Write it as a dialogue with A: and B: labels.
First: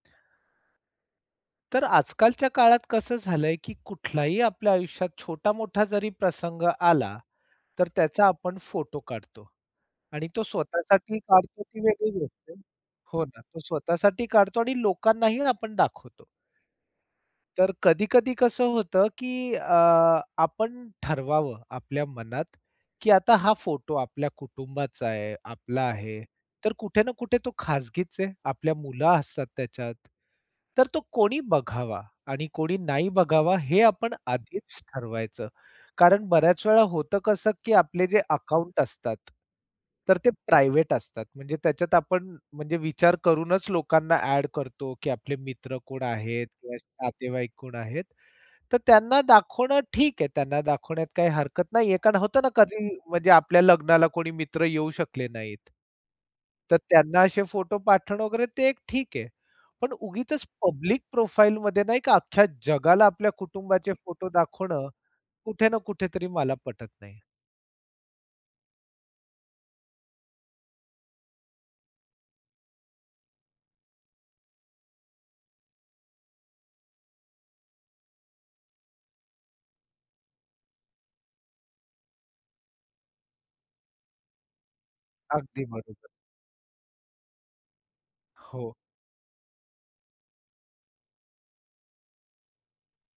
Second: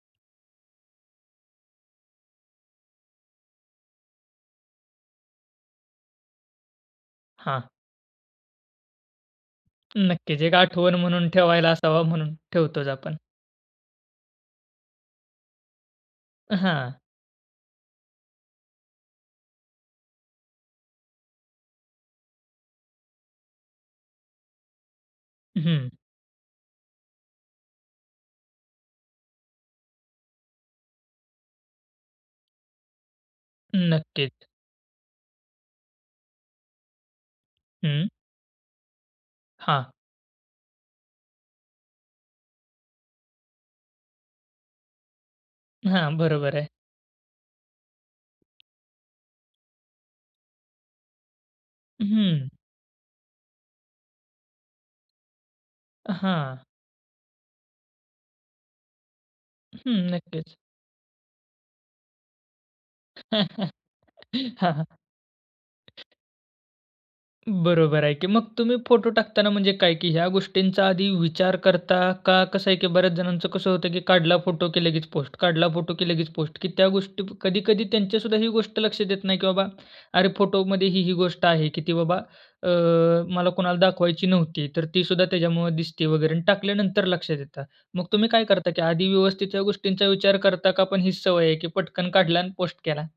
A: तर आज-कालच्या काळात कसं झालंय, की कुठलाही आपल्या आयुष्यात छोटा-मोठा जरी प्रसंग आला,
B: हां.
A: तर त्याचा आपण फोटो काढतो आणि
B: नक्कीच,
A: तो
B: एक आठवण
A: स्वतःसाठी
B: म्हणून
A: काढतो
B: ठेवायला
A: ती
B: असावा
A: वेगळी
B: म्हणून,
A: गोष्ट आहे
B: ठेवतोच आपण.
A: हो ना, तो स्वतःसाठी काढतो आणि लोकांनाही आपण दाखवतो.
B: हां.
A: तर कधी-कधी कसं होतं, की अ, आपण ठरवावं, आपल्या मनात, की आता हा फोटो आपल्या कुटुंबाचा आहे, आपला
B: हं.
A: आहे. तर कुठे ना कुठे तो खाजगीच आहे. आपल्या मुलं असतात त्याच्यात. तर तो कोणी बघावा? आणि कोणी नाही बघावा? हे आपण
B: नक्कीच.
A: आधीच ठरवायचं. कारण बऱ्याच वेळा होतं कसं, की आपले
B: हम्म.
A: जे अकाउंट असतात,
B: हां.
A: तर ते प्रायव्हेट असतात. म्हणजे त्याच्यात आपण म्हणजे विचार करूनच लोकांना ॲड करतो, की आपले मित्र कोण
B: हां,
A: आहेत?
B: बरोबर आहे.
A: किंवा नातेवाईक कोण आहेत? तर त्यांना दाखवणं ठीक आहे. त्यांना दाखवण्यात काही हरकत नाही आहे, कारण होतं ना
B: हं.
A: कधी म्हणजे आपल्या लग्नाला कोणी मित्र येऊ शकले नाहीत.
B: हां.
A: तर त्यांना असे फोटो पाठवणं वगैरे ते ठीक आहे. पण
B: हं,
A: उगीचच
B: नक्कीच.
A: पब्लिक प्रोफाइल मध्ये नाही का, अख्ख्या जगाला आपल्या
B: हां,
A: कुटुंबाचे फोटो
B: हां.
A: दाखवणं, कुठे ना कुठेतरी मला पटत नाही.
B: बरोबर आहे की. मग, तुम्ही फोटो टाकताना म्हणजे काय की ह्या गोष्टींचा आधी विचार करता? का कसं आहे, की बऱ्याच जणांचं कसं होतं की काढला फोटो की लगेच पोस्ट, काढला फोटो की लगेच पोस्ट, की त्या गोष्टी कधी-कधी त्यांच्या सुद्धा ही गोष्ट लक्षात येत नाही की बाबा अरे, फोटो मध्ये ही-ही गोष्ट आहे की ती बाबा अ, मला कुणाला दाखवायची नव्हती. तर ती सुद्धा
A: अगदी
B: त्याच्यामुळं दिसते
A: बरोबर.
B: वगैरे आणि टाकल्यानंतर लक्षात येतं. मग तुम्ही काय करता?
A: हो.
B: की आधी व्यवस्थित ह्या गोष्टींचा विचार करता का? पण ही सवय आहे की पटकन काढला आणि पोस्ट, केला?